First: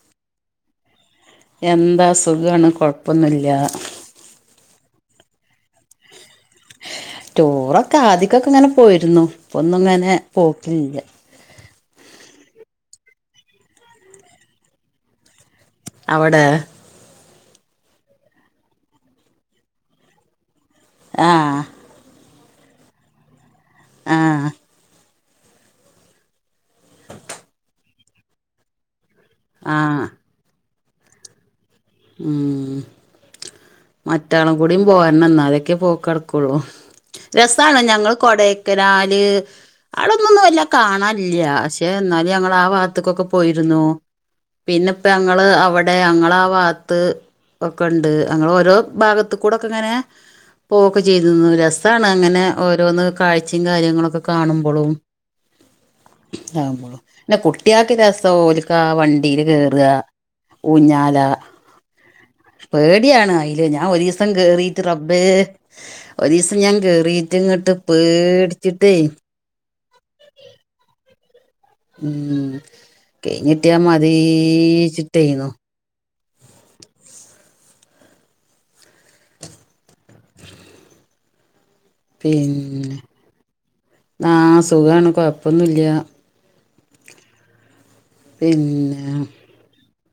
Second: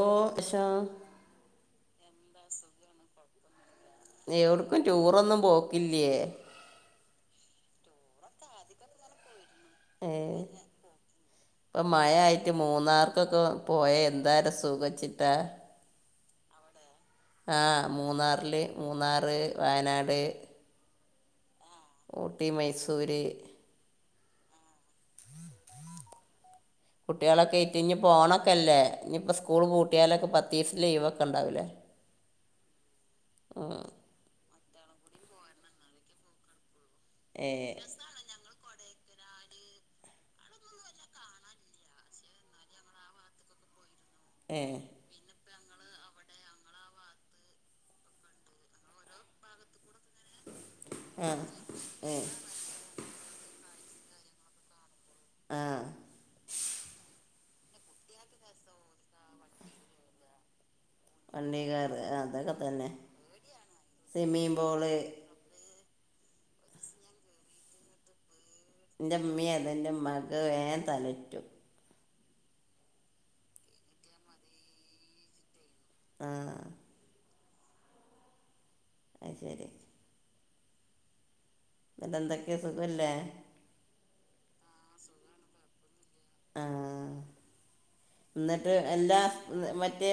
ഓ ശ എന്താ സുഖമാണ് കുഴപ്പൊന്നില്ല എവിടുക്കും ടൂറൊന്നും പോക്കില്ലേ ടൂറൊക്കെ ആദ്യിക്കൊക്കെ ഇങ്ങനെ പോയിരുന്നു ഇപ്പ ഒന്നും ഇങ്ങനെ പോക്കില്ല ഇപ്പം മഴമായിട്ട് മൂന്നാർക്കൊക്കെ പോയൽ എന്താരു സൂഖവെച്ചിട്ടാ അവിടെ ആഹ് മൂന്നാറില് മൂന്നാറ് വയനാട് ആഹ് ഊട്ടി മൈസൂര് ആഹ് കുട്ടികളൊയിട്ട് ഇനിപ്പൊ ഓണൊക്കെല്ലേ ഇനിയിപ്പ സ്- സ്കൂൾ ആഹ് പൂട്ടിയാലൊക്കെ പത്ത് ദീസം ലീവവൊക്കെ ഉണ്ടാവില്ലേ ഉം ആഹ് മറ്റാളും കൂടും പോകണംഎന്നാലെക്കെ പോക്ക് നടക്കുള്ളൂ ഏ രസമാണ് ഞങ്ങൾ കൊടക്കനാല് അവിടൊന്നൊന്നും വല്ല കാണാനില്ല പക്ഷെ എന്നാലും ഞങ്ങൾ ആഹ് ഭാഗത്തക്കൊക്കെ പോയിരുന്നു ഏ പിന്നെപ്പ ഞങ്ങള് അവിടെ ഞങ്ങളാ ഭാഗത്ത് ഒക്കെ ഉണ്ട് ഞങ്ങള് ഓരോ ഭാഗത്ത് കൂടെക്കെ ഇങ്ങനെ പോകൊക്കെ ആ ചെയ്തിരുന്നു രസമാണ് ഏ അങ്ങനെ ഓരോന്ന് കാഴ്ചയും കാര്യങ്ങളൊക്കെ കാണുമ്പോഴും ആ ആകുമ്പോഴും പിന്നെ കുട്ടിയക്ക് രസം ഓലക്ക് ആ വണ്ടിൽ കേറുക ഊഞ്ഞാൽ വണ്ടേകാർ. ആതാക പേടിയാണ് അയില് ഞാൻ ഒരീസം കേറിട്ട് പൂള് റബ്ബേ [unintelligible] ഒരീസം ഞാൻ കേറിട്ട് ഇങ്ങട്ട് പേടി എന്റെ ഉമ്മി അതെൻ്റെ ഉമ്മാക്ക് വേൻ തലറ്റു. ഉം കഴിഞ്ഞിട്ടിയാ മതീച്ചിട്ടേന്നു. ആഹ്. അത്ശരി. എന്നിട്ട് എന്തൊക്കെയാണ് പിന്നെ സുഖമല്ലേ ആ സുഖാണ് കുഴപ്പൊന്നുല്ല്യാ. ആഹ് എന്നിട്ട് പിന്നെ എല്ലാ മറ്റേ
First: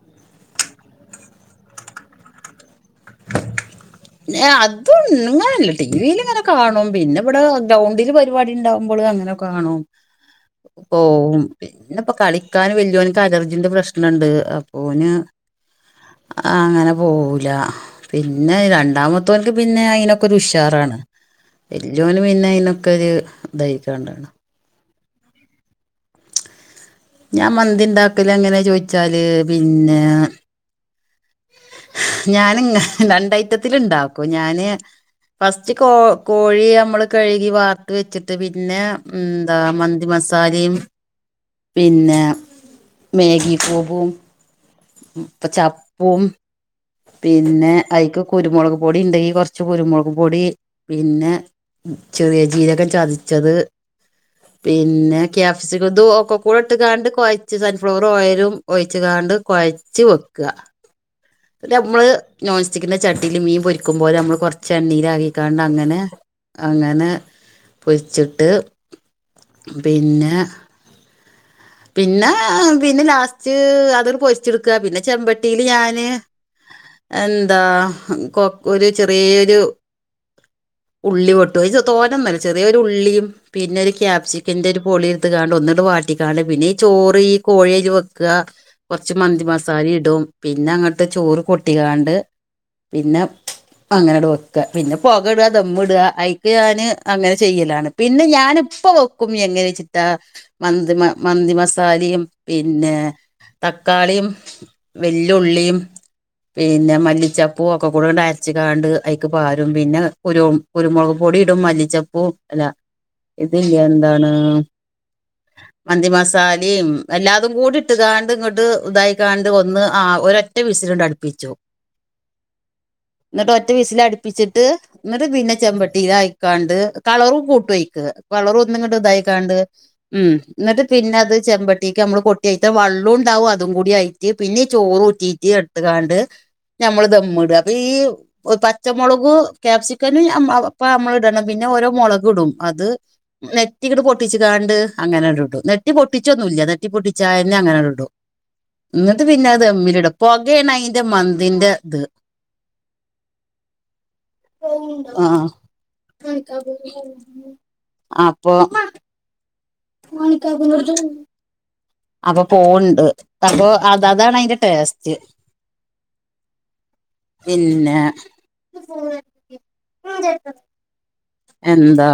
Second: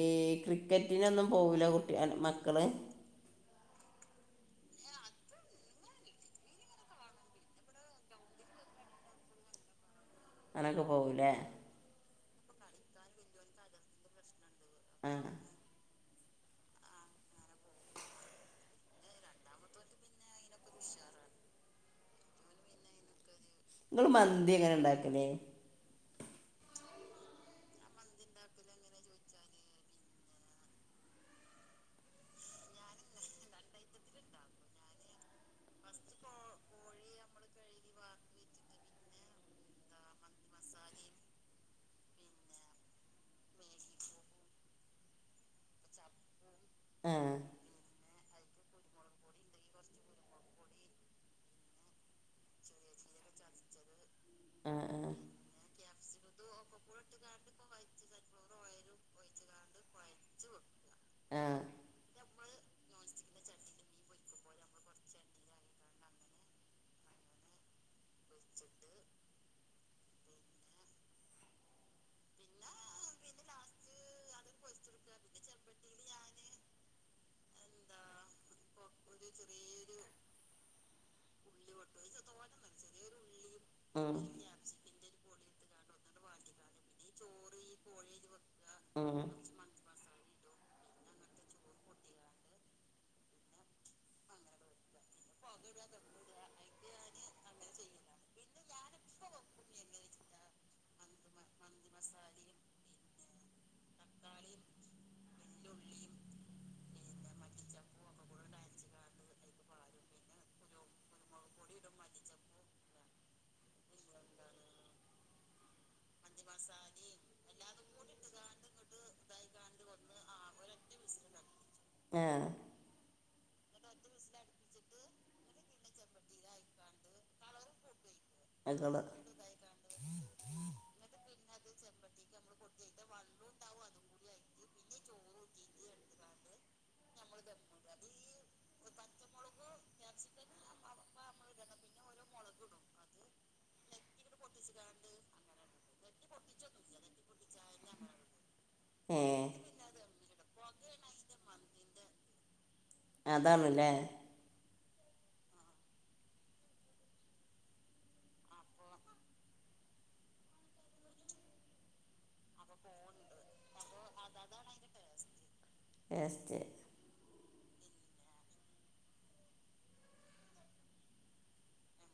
ഈ ക്രിക്കറ്റിനൊന്നും പോവൂല്ല കുട്ടി മക്കള്? ഏയ്‌ അതും ഇങ്ങനല്ല ടിവിൽ ഇങ്ങനെ കാണും പിന്നെ ഇവിടെ ഗ്രൗണ്ടില് പരിപാടി ഉണ്ടാവുമ്പോൾ അങ്ങനെ കാണും. അങ്ങനൊക്കെ പോവില്ലേ പോകും പിന്നെപ്പോ കളിക്കാൻ വല്ല്യോനിക്ക് അലർജിന്റെ പ്രശ്നണ്ട് അ ആ ഓന് അങ്ങനെ പോവൂല പിന്നെ ര ണ്ടാമത്തോൻക്ക് പിന്നെ അയിനൊക്കെ ഒരു ഉഷാറാണ് വല്യോന് പിന്നെ അയിനൊക്കെ ഒരു നിങ്ങള് ഇതായിക്കാണ്ടാണ് മന്തി എങ്ങനെ ഇണ്ടാക്കല്? ഞാൻ മന്തി ഇണ്ടാക്കല് എങ്ങനെ ചോയിച്ചാല് പിന്നെ ഞാന് ഇങ്ങ രണ്ട് ഐറ്റത്തിൽ ഇണ്ടാക്കും ഞാന് ഫസ്റ്റ് കോ കോഴി നമ്മള് കഴുകി വാർത്ത് വെച്ചിട്ട് പിന്നെ എന്താ മന്തി മസാലയും, പിന്നെ മാഗി ക്യൂബും, ഇപ്പ ചപ്പും ആ പിന്നെ, അയിക്ക് കുരുമുളക് പൊടി ഉണ്ടെങ്കി കൊറച്ച് കുരുമുളക് പൊടി, പിന്നെ ചെറിയ ജീരകം ചതച്ചത് ആ പിന്നെ കാപ്സിക്കം ഇതു ഒക്കെ കൂടെ ഇട്ടിക്കാണ്ട് കൊഴച്ച് സൺഫ്ലവർ ഓയിലും ഒഴച്ച് കാണ്ട് കൊഴ ച്ച് വക്കുക. ആ പിന്നെ നമ്മള് നോൺ സ്റ്റിക്കിന്റെ ചട്ടിയില് മീൻ പൊരിക്കുമ്പോലെ നമ്മള് കുറച്ച് എണ്ണീലാക്കിക്കാണ്ട് അങ്ങനെ അങ്ങനെ പൊരിച്ചിട്ട് പിന്നെ പിന്നെ പിന്നെ ലാസ്റ്റ് അതൊരു പൊരിച്ചെടുക്കുക പിന്നെ ചെമ്പട്ടില് ഞാന് എന്താ കൊ ഒരു ചെറിയൊരു ഉള്ളി പൊട്ടു ച് തോന്നോന്നല്ല ചെറിയൊരു ഉള്ളിയും പിന്നെ ഒരു ആ ഉം. ക്യാപ്സിക്കിന്റെ ഒരു പൊളി എടുത്തക്കാണ്ട് ഒന്നിട്ട് വാട്ടിക്കാണ്ട് പിന്നെ ഈ ചോറ് ഈ കോഴിയില് വെക്കുക, കുറച്ച് ഉം. മന്തി മസാല ഇടും പിന്നെ അങ്ങട്ട് ചോറ് കൊട്ടിങ്കാണ്ട് പിന്നെ അങ്ങനെട്‌ വെക്ക പിന്നെ പുക ഇടുക ദമ്മ് ഇടുക അയിക്ക് ഞാന് അങ്ങനെ ചെയ്യലാണ് പിന്നെ ഞാനിപ്പ വെക്കും എങ്ങനെച്ചിട്ടാ മന്തിമ മന്തിമസാലേം പിന്നെ തക്കാളീം, വെല്ലുള്ളിയും, പിന്നെ മല്ലിച്ചപ്പൂ ഒക്കക്കൂടെ അരച്ച് കാണ്ട് അയിക്ക് പാരും പിന്നെ കുരും കുരുമുളക് പൊടി ഇടും മല്ലിച്ചപ്പും അല ഇതില്ല എന്താണ് മന്തി മസാലേം എല്ലാ ഇതും കൂടി ഇട്ട് കാണ്ട് ഇങ്ങട്ട് ഇതായി കാണ്ട് ഒന്ന് ആ ഒരറ്റ വിസിലങ്ങടടിപ്പിച്ചു. ആ ന്നിട്ട് ഒറ്റ വിസല് അടുപ്പിച്ചിട്ട് ന്നിട്ട് പിന്നെ ചെമ്പട്ടിലായിക്കാണ്ട് കളറും കൂട്ടും അയ്ക്ക്. കളറൊന്നിങ്ങട്ട് അതുകള് ഇതായിക്കാണ്ട് ഉം ന്നിട്ട് പിന്നെ അത് ചെമ്പട്ടിക്ക് നമ്മള് കൊട്ടി അയ്ത്തെ വെള്ളുണ്ടാവും അതും കൂടി ആയിട്ട് പിന്നെ ചോറുറ്റീറ്റ് ട്ട് കാണ്ട് നമ്മള് ദമ്മ് ഇടാ അപ്പ ഈ പച്ചമുളക് ക്യാപ്സിക്കനു ഞ അപ്പ നമ്മൾ ഇടണം പിന്നെ ഓരോ മൊളക് ഇടും അത് നെറ്റിങ്ങട്ട് പൊട്ടിച്ച്ക്കാണ്ട് അങ്ങനിടും. നെട്ടി പൊട്ടിച്ചോന്നുല്ല നെട്ടി പൊട്ടി ചായന്നെ അങ്ങന ങ്ങണ്ട് ഇടും ഏ ന്നിട്ട് പിന്നെ അത് ദെമ്മില്ട പൊകേ ണ് അയിന്റെ മന്തിന്റെ ഇത് അതാണ്ലേ ആഹ് അപ്പൊ [inaudible] അപ്പൊ പോവ് ണ്ട് അപ്പൊ അതതാണ് അതിന്റെ ടേസ്റ്റ് ടേസ്റ്റ് പിന്നെ എന്താ?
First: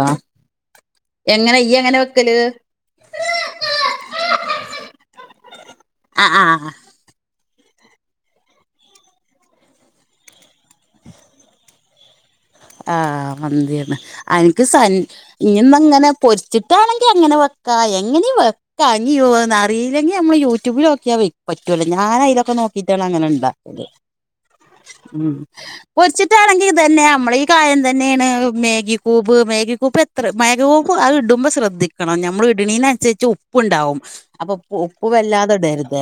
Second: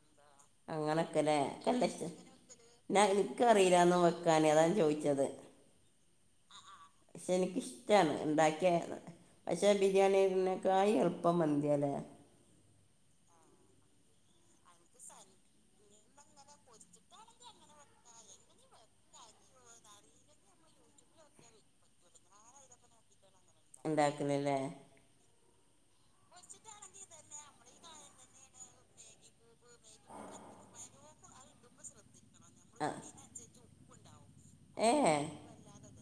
കലെ എങ്ങനെ ഇയ്യ് എങ്ങനെ വെക്കല് [unintelligible] എനിക്കറിയില്ലാന്നു വെക്കാന് അതാ ഞാൻ ചോദിച്ചത് ആഹ് ഹ ആ പക്ഷേ എനിക്കിഷ്ടാണ് ഉണ്ടാക്കിയന്ന് പക്ഷേ ബിരിയാണിരിനേക്കായി എളുപ്പം മന്തിയാലേ ആഹ് മന്തിയാണ് അനക്ക് സൻ ഇനിന്നങ്ങനെ പൊരിച്ചിട്ടാണെങ്കി അങ്ങനെ വെക്കാ എങ്ങനെ വെക്ക കഞ്ഞി വ് അറിയില്ലെങ്കി നമ്മള് യൂട്യൂബിലോക്കിയാ പറ്റുല്ലോ ഞാൻ അയിലൊക്കെ നോക്കീറ്റാണ് അങ്ങനെ ഇണ്ടാ ഉണ്ടാക്കലല്ലേ ഉ പൊരിച്ചിട്ടാണെങ്കിൽ ഇ തന്നെനമ്മളീ തന്നെയാണ് മേഗി കൂബ് മേഗി കൂബ് എത്ര മേഗി കൂബ് അത് ഇടു മ്പോൾ ശ്രദ്ധിക്കണം ഞ നമ്മള് ആ ഇട്ണീനനുസരിച്ച് ഉപ്പു ണ്ടാവും അപ്പൊ ഏ ഉപ്പ് വല്ലാതെ ഇടരുത്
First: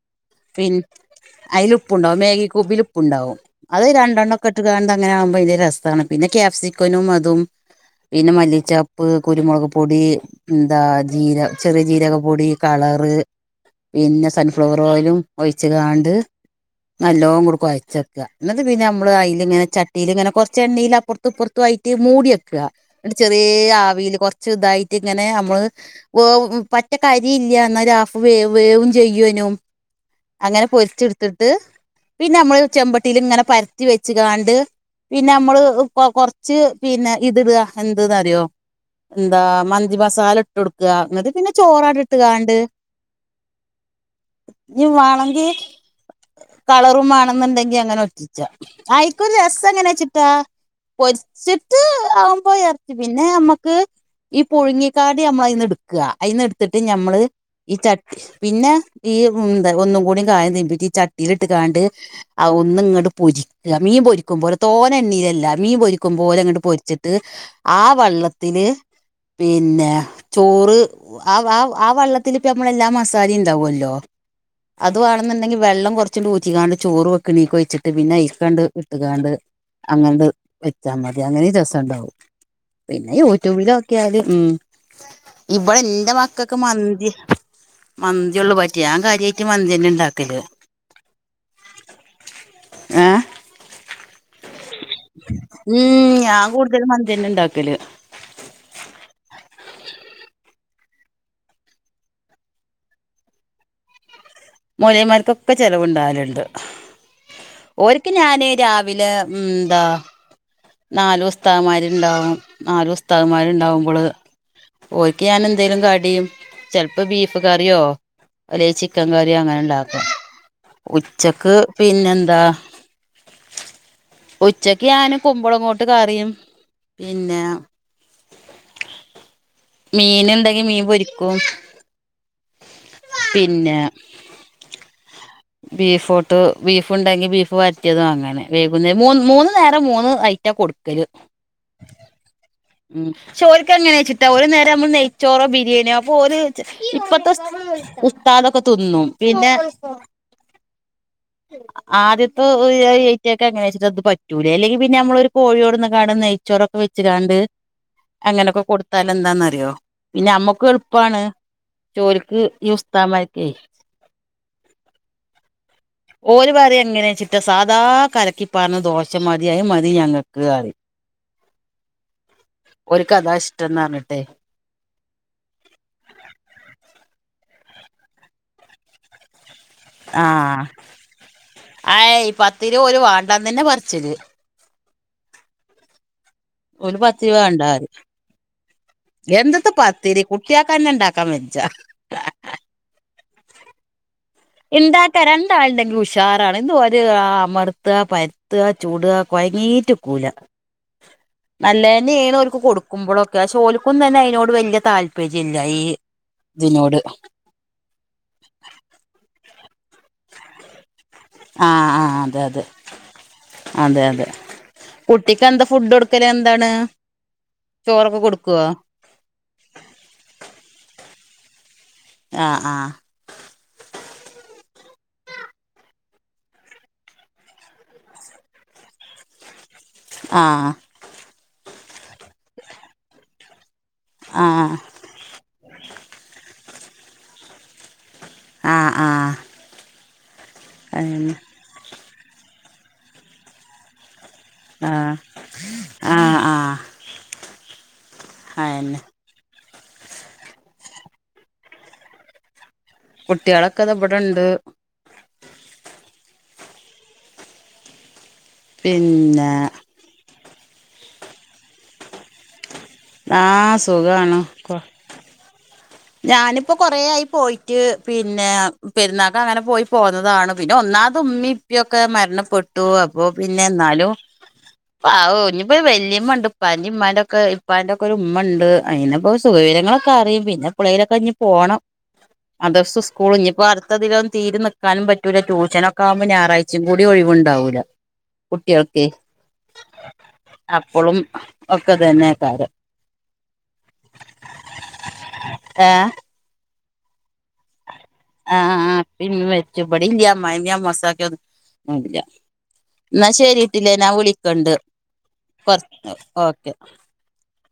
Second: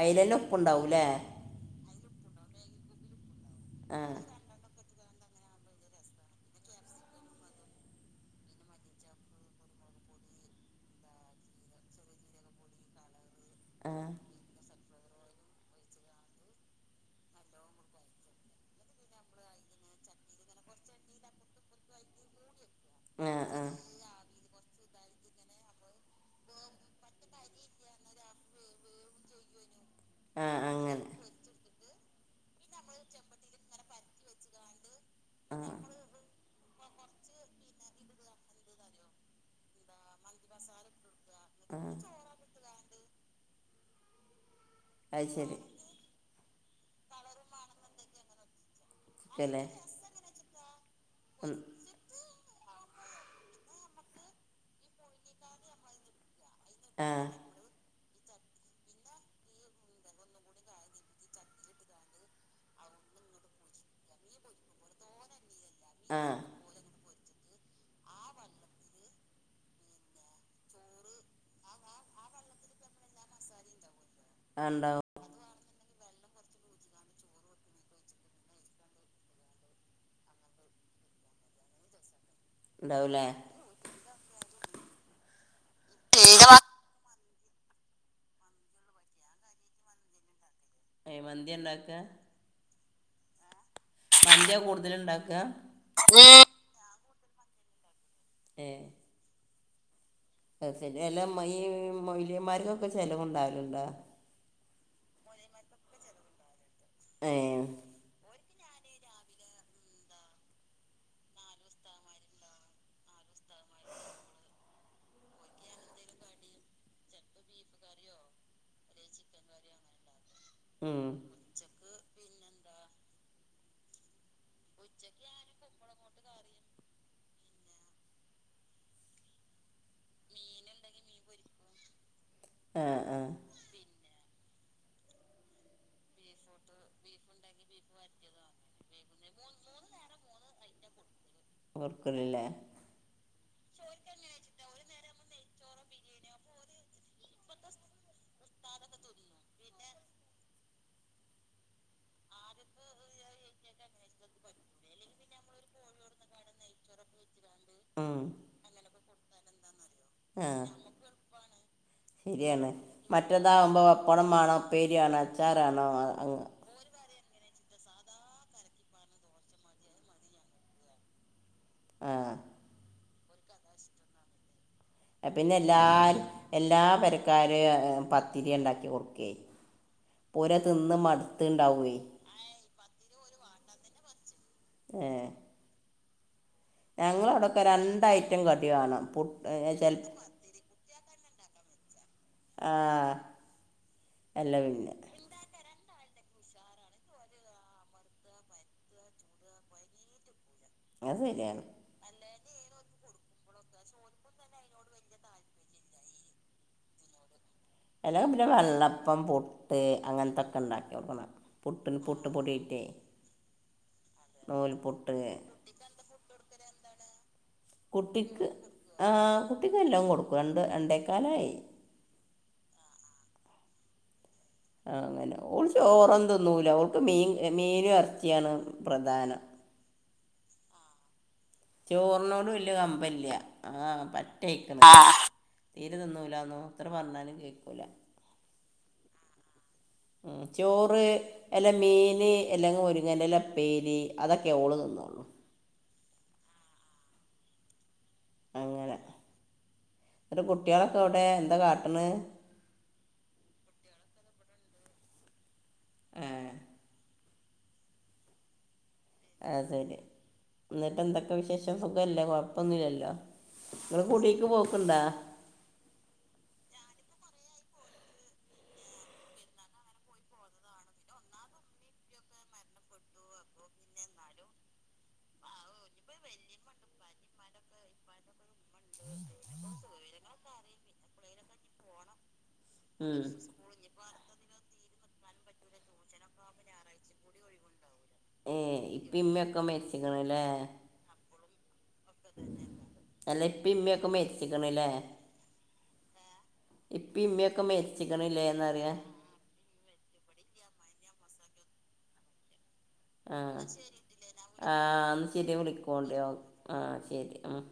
അയിലന്നെ പിൻ ഉപ്പ്ണ്ടാവുലെ അയില് ഉപ്പ്ണ്ടാവുംമേഗി കൂബില് ഉപ്പ്ണ്ടാവും അത് ആ രണ്ടണ്ണം കാണ്ട് അങ്ങനെ ആവുമ്പോ അയിന്റ രസാണ് പിന്നെ ക്യാഫ് സിക്കനും അതും പിന്നെ മല്ലിച്ചപ്പ് കുരുമുളക് പൊടി ന്താ ജീര ചെറിയ ജീരക പൊടി കളറ് ആ പിന്നെ സൺഫ്ലവർ ഓയലുംഒയിച്ച് കാണ്ട് നല്ലോങ്ങ ണ്ട് കൊയിച്ചക്ക ന്നിട്ട് പിന്നെ നമ്മള് അയിൽ ഇങ്ങനെ ചട്ടിൽ ഇങ്ങനെ കൊറച്ച് എണ്ണീ ല് അപ്പുറത്തുപ്പുറത്തു ആയിറ്റ് മൂടിയ് ക്ക ന്നിട്ട് ആ ആ ചെറീആവീല് കൊറച്ച് ഇതായിട്ട് ഇങ്ങനെ നമ്മള് വേവും പറ്റ കരി ഇല്ല ഇന്നാ ആഫ് വേ വേവും ചെയ്യേനും അങ്ങനെ പൊരിച്ച്ട്ത്ത്ട്ട് പിന്നെ നമ്മള് ചെമ്പട്ടില് ഇങ്ങനെ പരത്തി ച്ച് കാണ്ട് പിന്നെ ആ നമ്മള് കൊറച്ച് ഇത്ടാ എന്ത് ന്നറിയോ എന്താ മന്തിമസാല ഇട്ടൊട്ക ന്നിട്ട് പിന്നെ ആ ചോറണ്ട് ഇട്ട് കാ ണ്ട് ഇഞ്ഞ് അത് ശരി വാണെങ്കികളറും വാ ണെന്നുണ്ടെങ്കി അങ്ങനെ ഒറ്റിച്ച ആയിക്കും ഓക്കല്ലേ രസഎങ്ങനെ ച്ചിട്ടാ പൊരിച്ചിട്ട് ആവുമ്പോയർ പിന്നെ നമ്മക്ക് ഈ പുഴുങ്ങിക്കാടി നമ്മൾ അയിന്ന് എടുക്കുക അതിന്ന് എടുത്തിട്ട് ആ ഞമ്മള് ഈ ചട്ടി പിന്നെ ഈ ന്താ ഒന്നും കൂടിം കായം തീമ്പിട്ട് ചട്ടിൽ ഇട്ട് കണ്ട് ആ ഒന്ന് ഇങ്ങോട്ട് പൊരിക്ക ല്ല മീൻ പൊരിക്കും പോലെ തോന എണ്ണയിലല്ല മീ പൊരിക്കും ആ പോലെ അങ്ങോട്ട് പൊരിച്ചിട്ട് ആ വള്ളത്തില് പിന്നെ ചോറ് ആ ആ ആ വള്ളത്തിപ്പ നമ്മളെല്ലാം മസാല ഉണ്ടാവല്ലോ ആ അത് ഉണ്ടാവും വാണെന്നുണ്ടെങ്കിൽ വെള്ളം കുറച്ച ഊച്ചിക്കാണ്ട് ചോറ് വെക്കണീക്കൊഴച്ചിട്ട് പിന്നെ കണ്ട് വിട്ട കാണ്ട് അങ്ങണ്ട് വെച്ചാ മതി അങ്ങനെ രസം ഉണ്ടാവും പിന്നെ ഉണ്ടാവൂലേ യൂട്യൂബിലൊക്കിയാൽ ഉ ഇവടെ ഇന്റെ മക്കക്ക് മന്തി മന്തി ഉള്ളുപറ്റിയ ഞാൻ കാര്യമായിട്ട് മന്തി ന്നെ ഉണ്ടാക്കല് ഏ മന്ത്യ ണ്ടാക്ക ങ്ങാ മന്തി കൂടുതല് ഇണ്ടാക്കുക ഇവിടെ മന്തി തന്നെ ഉണ്ടാക്കല് ഏ [unintelligible] മൊയിലയമാർക്കൊക്കെ ചെലവ് ഉണ്ടാവലുണ്ടോ മൂല്ല്യമ്മാർക്കൊക്കെ ചെലവിണ്ടാകലിണ്ട് ഏ ഓരിക്ക് ഞാന് രാ വിലെ ഉം എന്താ നാലുസ്ത്താതുമ്മാരിണ്ടാകും നാലുസ്ത്താതുമ്മാരിണ്ടാകുമ്പള് ഓരിക്ക് ഞാൻ എന്തേലും കടിയും ചെലപ്പൊ ബീഫ് കറിയോ അല്ലെങ്കി ചിക്കൻ കറിയൊ അങ്ങനെ ഇണ്ടാക്കും. ഉം. ഉച്ചക്ക് പിന്നെന്താ ഉച്ചക്ക് ഞാനും കുമ്പളങ്ങോട്ട് കറിയും പിന്നാ മീനിണ്ടെങ്കി മീൻ പൊരിക്കും ആ ആ പിന്നാ ബീഫോട്ട് ബീഫ് ഇണ്ടെങ്കി ബീഫ് വരട്ടിയതും അങ്ങനെ വേകുന്നേ മൂ മൂന്ന് നേരം മൂന്ന് ഐറ്റം കൊടു ക്കല് ഓർക്കലില്ലേ ഉം ചോലിക്ക് എങ്ങനെയാച്ചിട്ടാ ഒരു നേരം നമ്മള് നെയ്ച്ചോറോ ബിരിയാണിയോ അപ്പൊ ഓൽ ഇപ്പത്തെ ഉസ്താദൊക്കെ തിന്നും പിന്നെ ആദ്യത്തെ [unintelligible] ഏറ്റൊക്കെ അങ്ങനെ വെച്ചിട്ട് അത് പറ്റൂലേ അല്ലെങ്കി പിന്നെ നമ്മളൊരു കോഴിയോടന്ന കാണുന്നെ ചൊറൊക്ക വെച്ചികാണ്ട് ഉം. അങ്ങനൊക്കെ കൊടുത്താല് എന്താന്നറിയോ പിന്നെ ആ അമ്മക്കും എളുപ്പാണ് ജോലിക്ക് ശരിയാണ് ഈ ഉസ്താമാർക്കേ മറ്റേതാവുമ്പോ പപ്പടം വേണം ഉപ്പേരിവേണം അച്ചാറേണം ഓല് പറിയ എങ്ങനേച്ചിട്ടാ സാധാ കലക്കി പാറ്ന്ന ദോശ മതി അത് മതി ഞങ്ങക്ക് പറയും ആ ഓരിക്കതാ ഇഷ്ടംന്ന് പറഞ്ഞിട്ടെ പിന്നെ എല്ലാരും എല്ലാ പെരക്കാരും പത്തിരി എണ്ടാക്കി കൊടുക്കേയി ആഹ് പ്പോരത് തിന്ന് മടുത്തിണ്ടാവുവേ ത്തിരി ഓല് വേണ്ടാന്ന് തന്നെ പറച്ചില് ഏഹ് ഓല് ഞങ്ങളവിടൊക്കെ രണ്ടഐറ്റം കടിവേണം എന്തിട്ട പത്തിരി കുട്ടിയാക്കന്നെ ഇണ്ടാക്കാൻ വെജ്ജാ ആഹ് ഇണ്ടാ‌ ത്തരണ്ടാളിണ്ടെങ്കി ഉഷാറാണ് ഇന്ന് ഒര് അമർത്താ പരത്താ ചുടുക കൊയങ്ങീറ്റ്ക്കൂല അത് ശരിയാണ് നല്ലേന്നേണ് ഓൽക്ക് കൊടു ക്കുമ്പളൊക്കെ പക്ഷേ ഓൽക്കൊന്നും തന്നെ അതിനോട് വല്യ താല്പര്യം ഇല്ല ഈ ഇതിനോട് അല്ല പിന്നെ വെള്ളപ്പം പുട്ട് അങ്ങനത്തൊക്കെ എണ്ടാക്കി നോക്കണം ആ പുട്ടിന് ആ പുട്ട് അതെ അതെ പൊടീട്ടേ അതെ അതെ നൂൽ പുട്ട് കുട്ടിക്ക് എന്താ ഫുഡ് കൊടുക്കല് എന്താണ്? ചോറൊക്കെ കുട്ടിക്ക് കൊടുക്കുവോ ആഹ് കുട്ടിക്കെല്ലാം കൊടുക്കും രണ്ട് രണ്ടേക്കാലായി ആഹ് ആഹ് അങ്ങനെ ഓള് ചോറൊന്നും തിന്നൂല്ല ഓള്ക്ക് മീൻ മീനും ഇറച്ചിയാണ് പ്രധാനം ആഹ് ചോറിനോട് വല്യ കമ്പല്ല ആഹ് ആ പറ്റയ്‌ക്കണ് ആഹ് തീരെ തിന്നൂല്ലാന്നോ എത്ര പറഞ്ഞാലും കേക്കൂല്ല ആഹ് ആഹ് ഉം ചോറ് എല്ലാം മീന് എല്ലാം മുരിങ്ങണ്ടില അപ്പേരി അതൊക്കെ ഓള് തിന്നോള്ളൂ ആഹ് ആഹ് ആയിമ്മേ എന്നട്ട് കുട്ടികളൊക്കെ എവിടേ എന്താ കാട്ടണ്? കുട്ടികളക്കത ഇവിടെണ്ട് ഏ പി അ ശരി. എന്നിട്ട് എന്തൊക്കെ വിശേഷം, സുഖല്ലേ? ഒന്നില്ലല്ലോ. ആഹ് നിങ്ങള് സുഖാണ് കൂട്ടേക്ക് കൊ പോക്ക്ണ്ടാ? ഞാനിപ്പോ കൊറേ ആയി പോയിട്ട്. പിന്നെ, പെരുന്നാക്കങ്ങനെ പോയി പോന്നതാണ്. പിന്നെ ഒന്നാമത് ഉമ്മി ഉപ്യോക്കെ മരണപ്പെട്ടു. അ ഓ പിന്നെ ന്നാലും, അഹു ഇനിയിപ്പോ വലയമ്മ ണ്ട്. [unintelligible] ഇപ്പാന്റെ ഒക്കെ ഒരു ഉമ്മ ണ്ട്. അയിനിപ്പോ സുഖവിരങ്ങളൊക്കെറിയും. പിന്നെ എപ്പളെങ്കിലൊക്കെ ഞ് പോണം. [unintelligible] ഉം സ്കൂൾ ഇഞ്ഞപ്പ അട കധികം തീരെ നിൽക്കാനും പറ്റൂല. ടൂഷനൊക്കെ ആകുമ്പോ ഞായറാഴ്ചേ കൂടി ഒഴിവുണ്ടാവൂല്ല. ഏഹ് ഇപ്പി മ്മി ക്കെ മരീച്ചിക്കണല്ലേ. പ്പൊളും ഒക്കെ തന്നെ കാരം. അല്ലെ ഇപ്പി ഇമ്മി ഒക്കെ മരിച്ചക്കണല്ലേ. ഏഹ്. ഇപ്പ ഇമ്മി യൊക്കെ മരിച്ചക്കണുല്ലേ എന്ന പറയാ. പ്പി മ്മി മരിച്ചു. ഇബാടില്ല അമ്മായിമ്മീം അമ്മോസാക്കയൊന്നും ഇല്ല. ന്നാ ആ ശരിട്ടില്ലേ. ഞാൻ വിളിക്കണ്ട്. ആ എന്നാൽ ശരി വിളിക്കോണ്ട് കൊറ്ച് ഓ ഓക്കെ. ആ ശരി ഉം